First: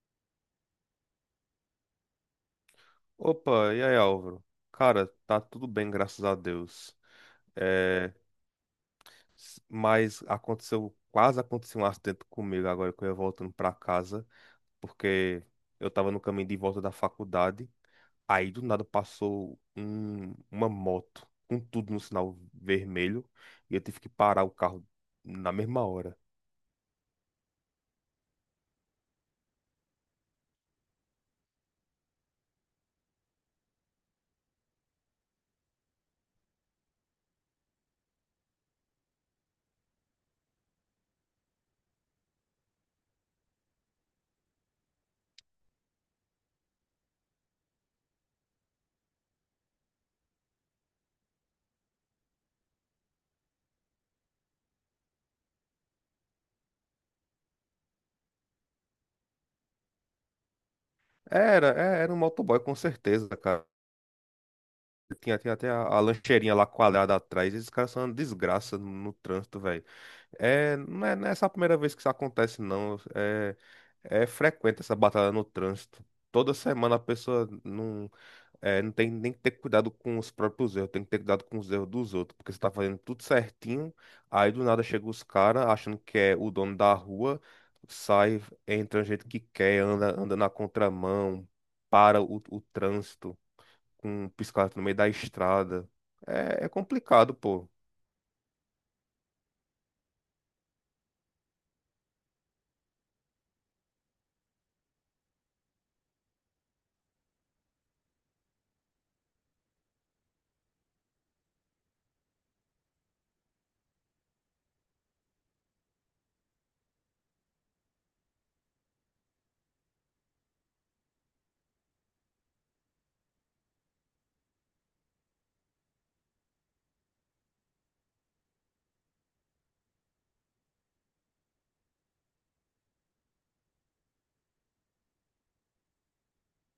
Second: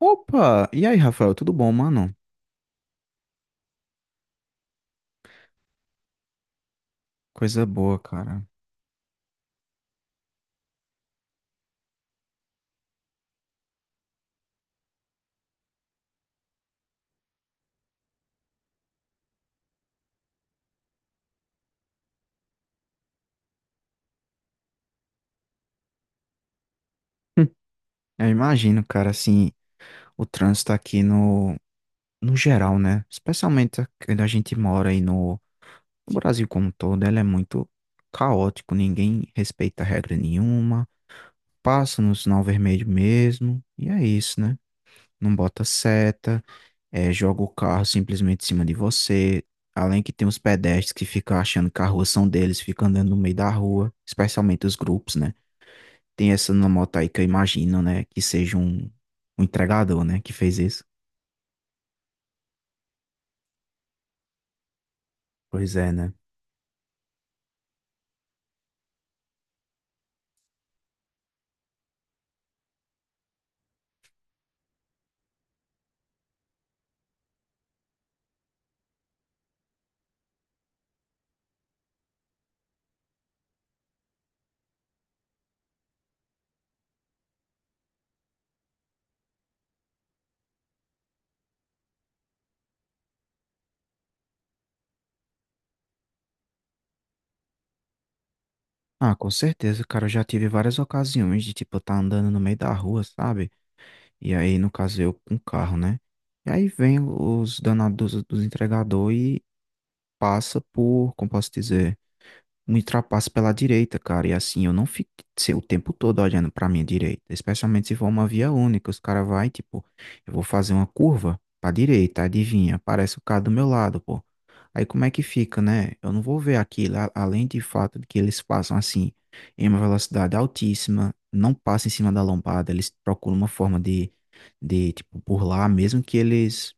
Opa! E aí, Rafael, tudo bom, mano? Opa, e aí, Álvaro? Cara, tá tudo bem, graças a Deus. Coisa boa, É, cara. Mas aconteceu, quase aconteceu um acidente comigo agora que eu ia voltando pra casa, porque eu tava no caminho de volta da faculdade, aí do nada passou uma moto com tudo no sinal vermelho e eu tive que parar o carro na mesma hora. Hum, Eu imagino, cara, assim, o trânsito aqui no, no geral, né? Especialmente quando a gente mora aí no, no Brasil como um todo, ele é muito caótico, ninguém respeita regra nenhuma, passa no sinal vermelho mesmo, e é isso, né? Não bota seta, joga o carro simplesmente em cima de você. Além que tem os pedestres que ficam achando que a rua são deles, ficam andando no meio da rua, especialmente os grupos, né? Tem essa na moto aí que eu imagino, né? Que seja um entregador, né? Que fez isso. Era, era um motoboy com certeza, cara. Tinha até Pois a, é, a né? lancheirinha lá coalhada atrás, esses caras são uma desgraça no trânsito, velho. É, não é só a primeira vez que isso acontece, não. É frequente essa batalha no trânsito. Toda semana a pessoa não tem nem que ter cuidado com os próprios erros, tem que ter cuidado com os erros dos outros, porque você tá fazendo tudo certinho, aí do nada chega os caras achando que é o dono da rua, sai, entra do jeito que quer, anda, anda na contramão, para o trânsito com um piscar no meio da estrada. É, é complicado, pô. Ah, com certeza, cara. Eu já tive várias ocasiões de, tipo, eu tá andando no meio da rua, sabe? E aí, no caso, eu com carro, né? E aí vem os danados dos entregador e passa por, como posso dizer, me ultrapassa pela direita, cara. E assim, eu não fico o tempo todo olhando pra minha direita. Especialmente se for uma via única. Os caras vai, tipo, eu vou fazer uma curva pra direita, adivinha? Aparece o cara do meu lado, pô. Aí como é que fica, né? Eu não vou ver aquilo, além de fato de que eles passam assim, em uma velocidade altíssima, não passam em cima da lombada, eles procuram uma forma de tipo, burlar, mesmo que eles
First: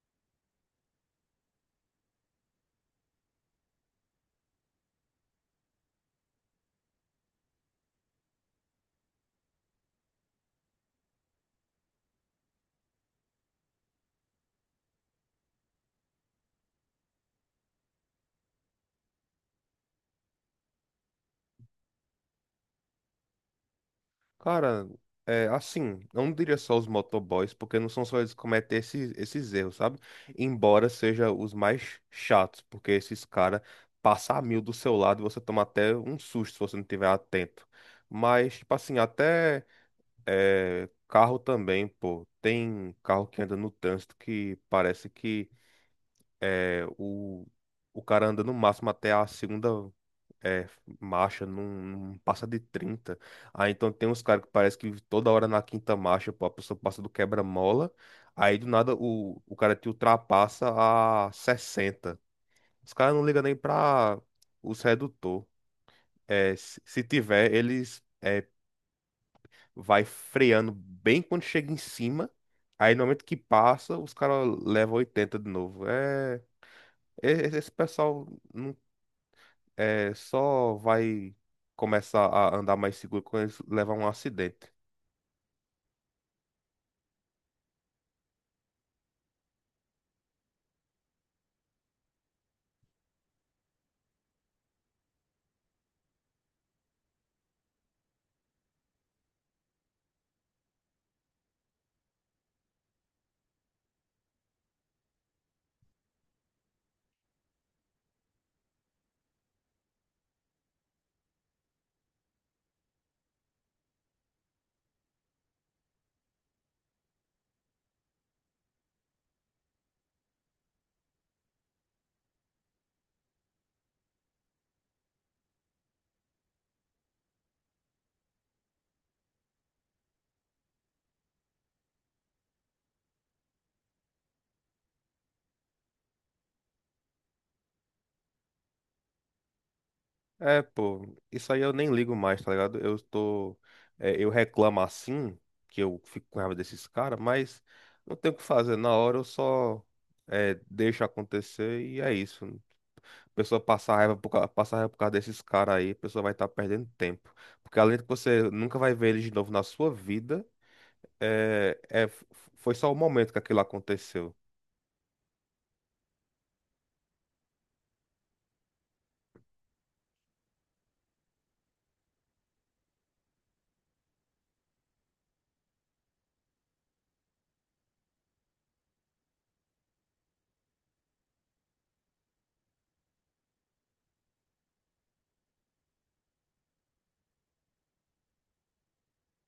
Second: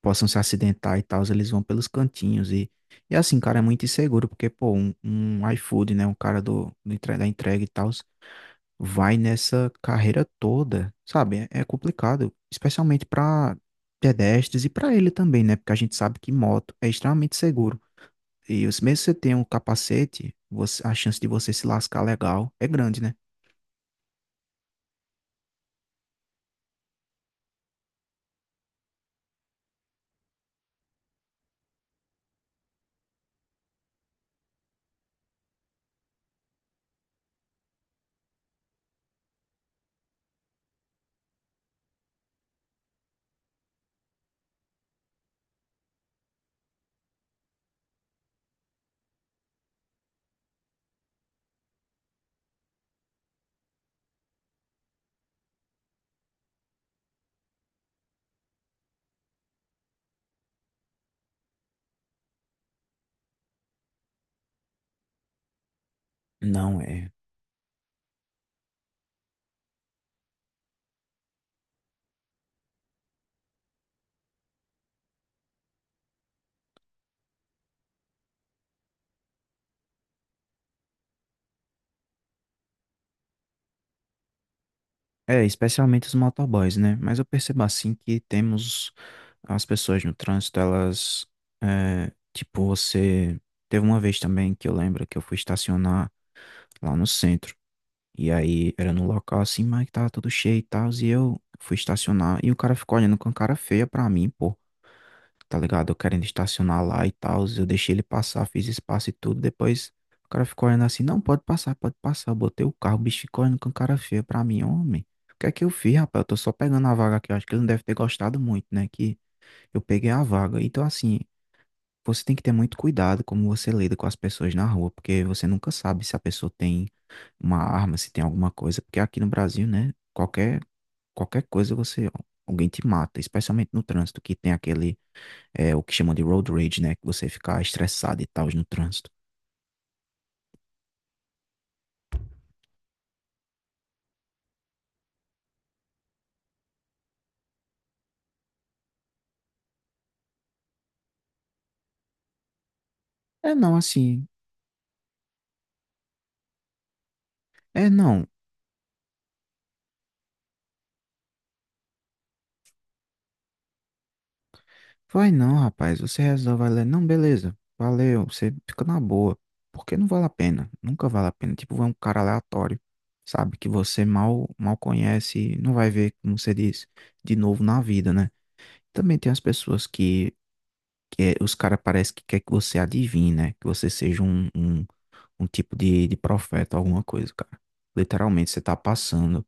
possam se acidentar e tal, eles vão pelos cantinhos e assim, cara, é muito inseguro, porque, pô, um iFood, né, um cara do, da entrega e tal, vai nessa carreira toda, sabe? É, é complicado, especialmente pra pedestres e pra ele também, né? Porque a gente sabe que moto é extremamente seguro. Mesmo se você tem um capacete, a chance de você se lascar legal é grande, né? Cara, eu não diria só os motoboys, porque não são só eles que cometem esses erros, sabe? Embora seja os mais chatos, porque esses caras passam a mil do seu lado e você toma até um susto se você não estiver atento. Mas, tipo assim, até carro também, pô. Tem carro que anda no trânsito que parece que é, o, o cara anda no máximo até a segunda. É, marcha não passa de 30. Aí então tem uns caras que parece que toda hora na quinta marcha, pô, a pessoa passa do quebra-mola. Aí do nada o cara te ultrapassa a 60. Os caras não ligam nem pra os redutor. Não se é. tiver, eles vai freando bem quando chega em cima. Aí no momento que passa, os caras levam 80 de novo. Esse pessoal não só vai começar a andar mais seguro quando eles levar um acidente. É, especialmente os motoboys, né? Mas eu percebo assim que temos as pessoas no trânsito, elas. É, tipo, você. Teve uma vez também que eu lembro que eu fui estacionar lá no centro. E aí era no local assim, mas que tava tudo cheio e tal. E eu fui estacionar e o cara ficou olhando com cara feia pra mim, pô. Tá ligado? Eu querendo estacionar lá e tal. Eu deixei ele passar, fiz espaço e tudo. Depois o cara ficou olhando assim: não, pode passar, pode passar. Eu botei o carro, o bicho ficou olhando com cara feia pra mim, homem. O que é que eu fiz, rapaz? Eu tô só pegando a vaga aqui. Eu acho que ele não deve ter gostado muito, né? Que eu peguei a vaga. Então, assim, você tem que ter muito cuidado como você lida com as pessoas na rua, porque você nunca sabe se a pessoa tem uma arma, se tem alguma coisa. Porque aqui no Brasil, né? Qualquer coisa você. Alguém te mata, especialmente no trânsito, que tem aquele é o que chamam de road rage, né? Que você ficar estressado e tal no trânsito. É, pô, isso aí eu nem ligo mais, tá ligado? Eu reclamo assim, que eu fico com raiva desses caras, mas não tem o que fazer. Na hora eu só deixo acontecer e é isso. A É pessoa não, passar raiva assim. por passar raiva por causa desses caras aí, a pessoa vai estar perdendo tempo. Porque É além de que não. você nunca vai ver eles de novo na sua vida, é, é, f- foi só o momento que aquilo aconteceu. Vai não, rapaz. Você resolve, vai lá. Não, beleza. Valeu. Você fica na boa. Porque não vale a pena. Nunca vale a pena. Tipo, vai um cara aleatório, sabe? Que você mal conhece. Não vai ver, como você diz, de novo na vida, né? Também tem as pessoas que, os caras parece que quer que você adivinhe, né? Que você seja um tipo de profeta, alguma coisa, cara. Literalmente, você tá passando.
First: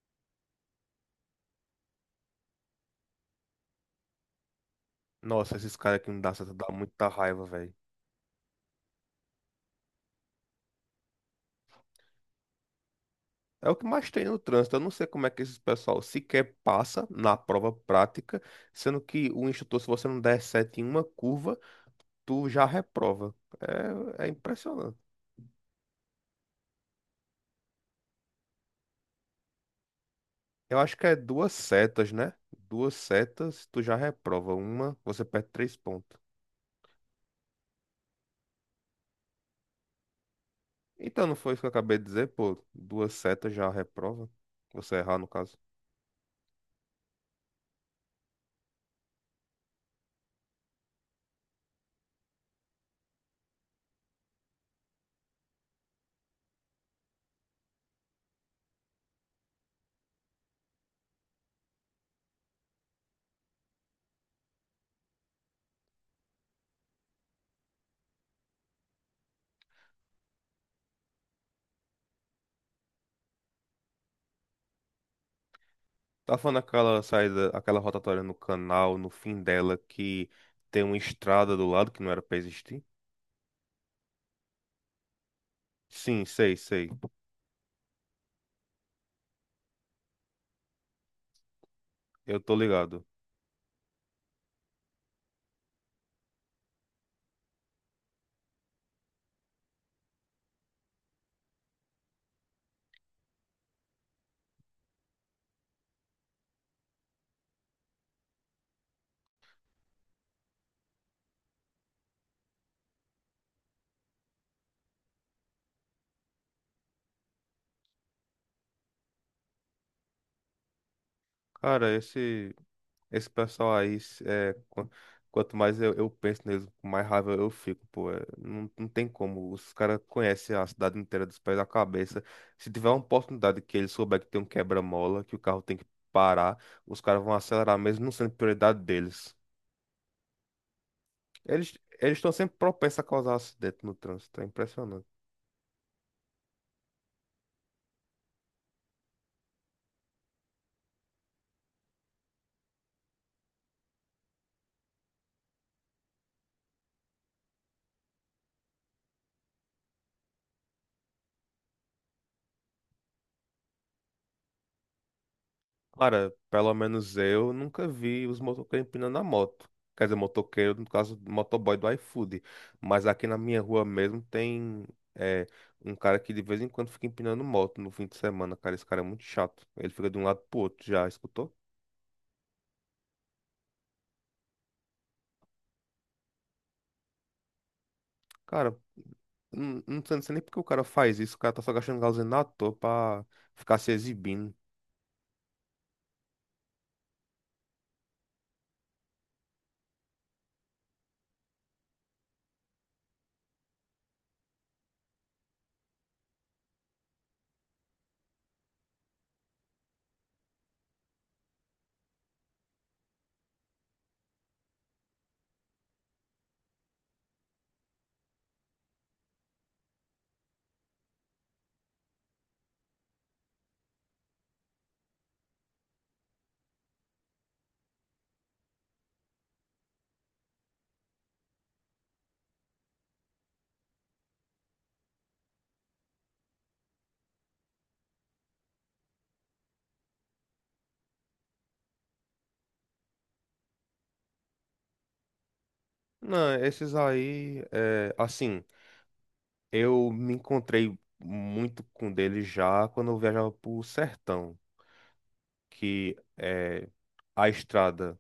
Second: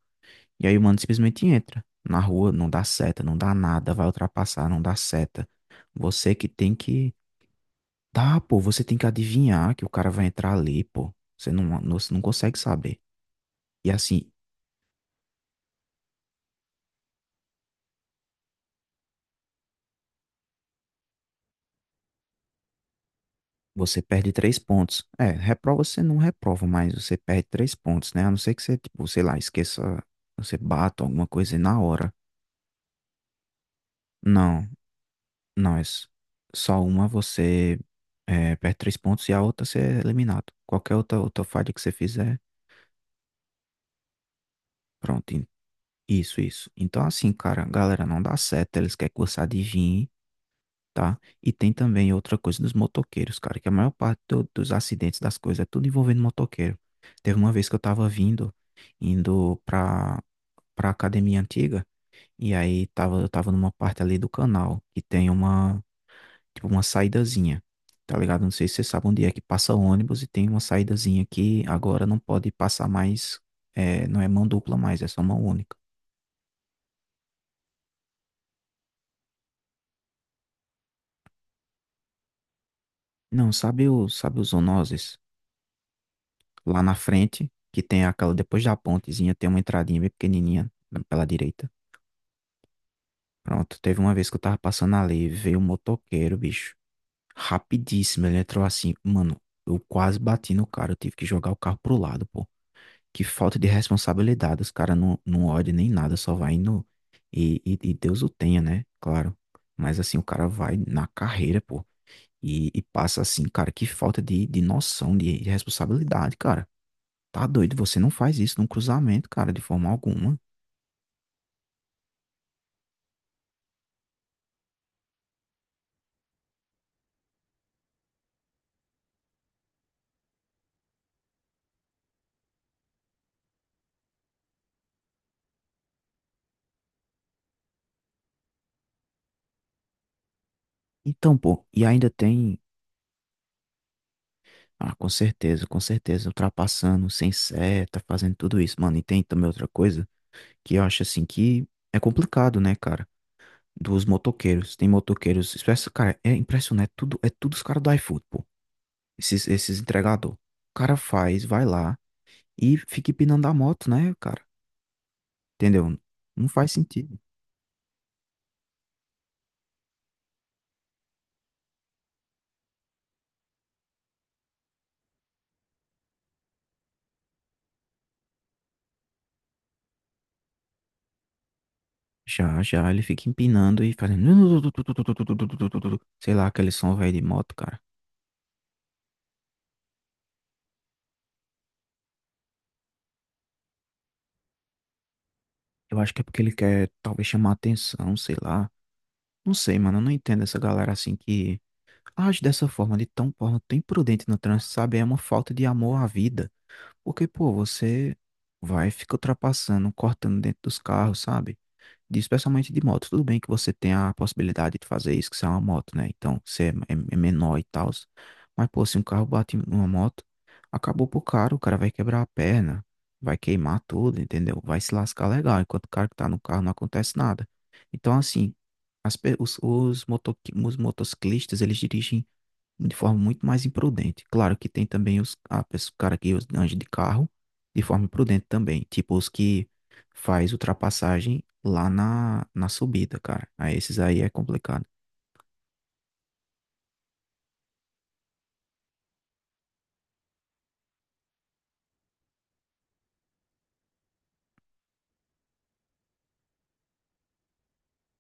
E aí o mano simplesmente entra na rua, não dá seta, não dá nada, vai ultrapassar, não dá seta. Nossa, esses caras que não dá Você que certo dá tem muita que. raiva, velho. Tá, pô, você tem que adivinhar que o cara vai entrar ali, pô. Você você não consegue saber. É o que E mais tem assim, no trânsito. Eu não sei como é que esses pessoal sequer passa na prova prática, sendo que o instrutor, se você não der sete em uma curva, tu já reprova. você É, é perde três impressionante. pontos. É, reprova você não reprova, mas você perde três pontos, né? A não ser que você, tipo, sei lá, esqueça, você Eu acho bata que é alguma duas coisa e na hora. setas, né? Duas setas, tu já reprova. Não, Uma, você perde três não, é s- pontos. só uma você é, perde três pontos e a outra você é eliminado. Qualquer Então, não outra foi isso que eu falha que você acabei de dizer, fizer, pô? Duas setas já reprova. Você errar, no pronto, caso. isso, isso. Então, assim, cara, galera, não dá certo. Eles querem que você adivinhe, tá? E tem também outra coisa dos motoqueiros, cara, que a maior parte dos acidentes, das coisas, é tudo envolvendo motoqueiro. Teve uma vez que eu tava vindo, indo pra academia antiga, e aí tava, eu tava numa parte ali do canal, que tem uma, tipo, uma saídazinha, tá ligado? Não sei se você sabe onde é que passa ônibus e tem uma saídazinha que agora não pode passar mais, é, não é mão dupla mais, é só mão única. Tá falando aquela saída, aquela rotatória no canal, no fim dela, que tem uma estrada do lado que não era pra existir? Não, sabe o, sabe os Zonoses? Sim, sei, Lá sei. na frente, que tem aquela, depois da pontezinha, tem uma entradinha bem pequenininha pela direita. Eu tô ligado. Pronto, teve uma vez que eu tava passando ali, veio um motoqueiro, bicho. Rapidíssimo, ele entrou assim, mano, eu quase bati no cara, eu tive que jogar o carro pro lado, pô. Que falta de responsabilidade, os caras não olham nem nada, só vai indo. E Deus o tenha, né? Claro. Mas assim, o cara vai na carreira, pô. E passa assim, cara, que falta de noção, de responsabilidade, cara. Tá doido, você não faz isso num cruzamento, cara, de forma alguma. Cara, esse pessoal aí, quanto mais eu penso neles, mais raiva eu fico, pô. É, não, não tem como. Os caras conhecem a cidade inteira dos pés da cabeça. Se tiver uma oportunidade que eles souber que tem um quebra-mola, que o carro tem que parar, os caras vão acelerar mesmo não sendo prioridade deles. Então, pô, Eles e ainda eles estão sempre tem. propensos a causar acidente no trânsito, é Ah, impressionante. Com certeza, ultrapassando, sem seta, fazendo tudo isso, mano. E tem também outra coisa que eu acho assim que é complicado, né, cara? Dos motoqueiros. Tem motoqueiros. Cara, é impressionante. É tudo, tudo os caras do iFood, pô. Esses entregador. O cara faz, vai lá e fica empinando a moto, né, cara? Entendeu? Cara, Não faz pelo menos sentido. eu nunca vi os motoqueiros empinando a moto. Quer dizer, motoqueiro, no caso, motoboy do iFood. Mas aqui na minha rua mesmo tem é, um cara que de vez em quando fica empinando moto no fim de semana, cara. Esse cara é muito chato. Ele fica de um lado pro outro, já escutou? Já, ele fica empinando e fazendo. Sei lá, aquele som velho de moto, cara. Cara, não sei nem porque o cara faz isso. O cara tá só gastando gasolina à toa pra ficar se exibindo. Eu acho que é porque ele quer talvez chamar atenção, sei lá. Não sei, mano, eu não entendo essa galera assim que age dessa forma, de tão forma tão imprudente no trânsito, sabe? É uma falta de amor à vida. Porque, pô, você vai e fica ultrapassando, cortando dentro dos carros, sabe? Especialmente de moto. Tudo bem que você tem a possibilidade de fazer isso, que você é uma moto, né? Então, é menor e tal. Mas, pô, se um carro bate em uma moto, acabou pro cara, o cara vai quebrar a perna, vai queimar tudo, entendeu? Vai se lascar legal, enquanto o cara que tá no carro não acontece nada. Então, assim, as pe- os, moto, os motociclistas, eles dirigem de forma muito mais imprudente. Claro que tem também os a pessoa, o cara que anda de carro de forma imprudente também, tipo os que faz ultrapassagem na subida, cara. Aí esses aí é complicado. Não, esses aí, é, assim. Eu me encontrei muito com dele já quando eu viajava pro sertão, que é, a estrada,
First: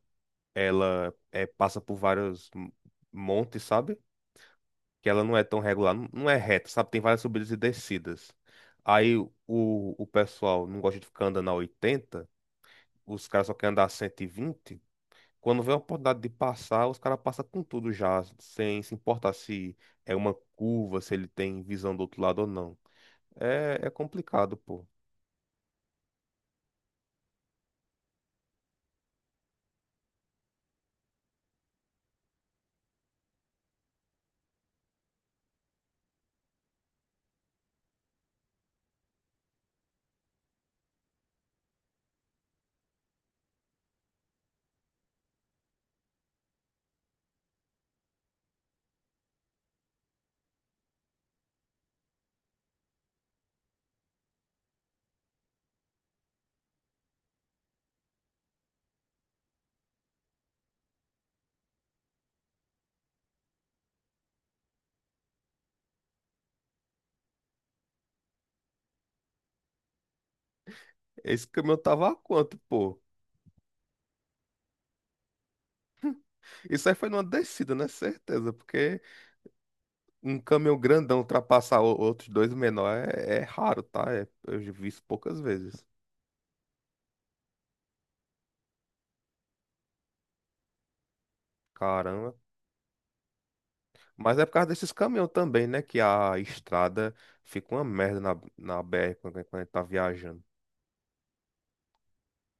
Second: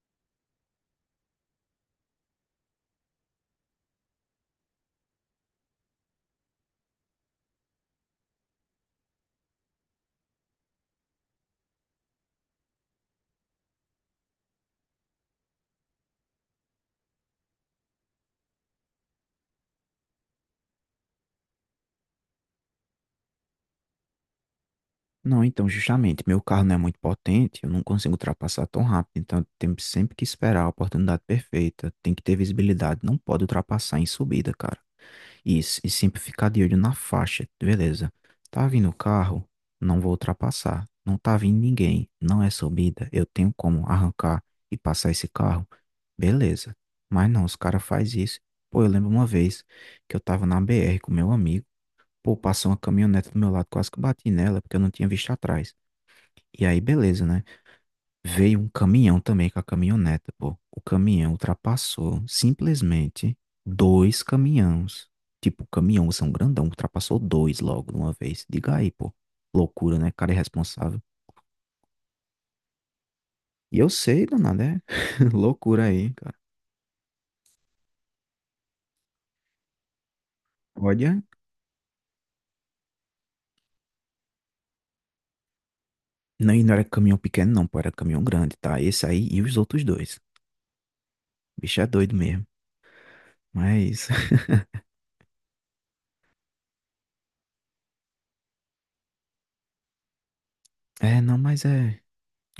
ela passa por vários montes, sabe? Que ela não é tão regular, não é reta, sabe? Tem várias subidas e descidas. Aí o pessoal não gosta de ficar andando a 80, os caras só querem andar a 120. Quando vê a oportunidade de passar, os caras passam com tudo já, sem se importar se é uma curva, se ele tem visão do outro lado ou não. É, é complicado, pô. Não, então justamente, meu carro não é muito potente, eu não consigo ultrapassar tão rápido, então temos sempre que esperar a oportunidade perfeita, tem que ter visibilidade, não pode ultrapassar em subida, cara. Isso, e sempre ficar de olho na faixa, beleza. Tá vindo o carro, não vou ultrapassar. Não tá vindo ninguém, não é subida, eu tenho como arrancar e passar esse carro, beleza. Mas não, os caras fazem isso. Pô, eu lembro uma vez que eu tava na BR com meu amigo, pô, passou uma caminhonete do meu lado, quase que eu bati nela, porque eu não tinha visto atrás. E aí, beleza, né? Veio um caminhão também com a caminhoneta, pô. O caminhão ultrapassou simplesmente dois caminhões. Tipo, o caminhão são grandão, ultrapassou dois logo de uma vez. Diga aí, pô. Loucura, né? Cara irresponsável. Esse caminhão tava a quanto, pô? E eu sei, danado, é loucura aí, cara. Isso aí foi numa descida, né? Certeza, porque um caminhão grandão Olha, ultrapassar outros dois menor é raro, tá? Eu já vi isso poucas vezes. não, e não era caminhão pequeno, não, pô, era caminhão grande, tá? Esse aí e os outros dois. O bicho é doido Caramba. mesmo. Mas, Mas é por causa desses caminhões também, né? Que a estrada fica uma merda na BR quando, quando a gente tá viajando. é, não, mas é,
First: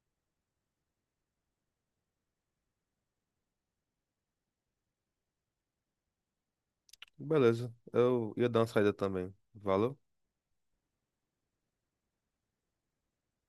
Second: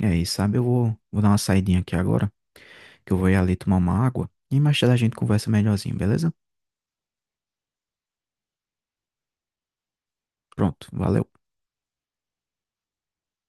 é isso, sabe? Vou dar uma saidinha aqui agora, que eu vou ir ali tomar uma água. E mais tarde a gente conversa melhorzinho, beleza? Beleza, eu ia dar uma saída também. Valeu? Pronto, valeu.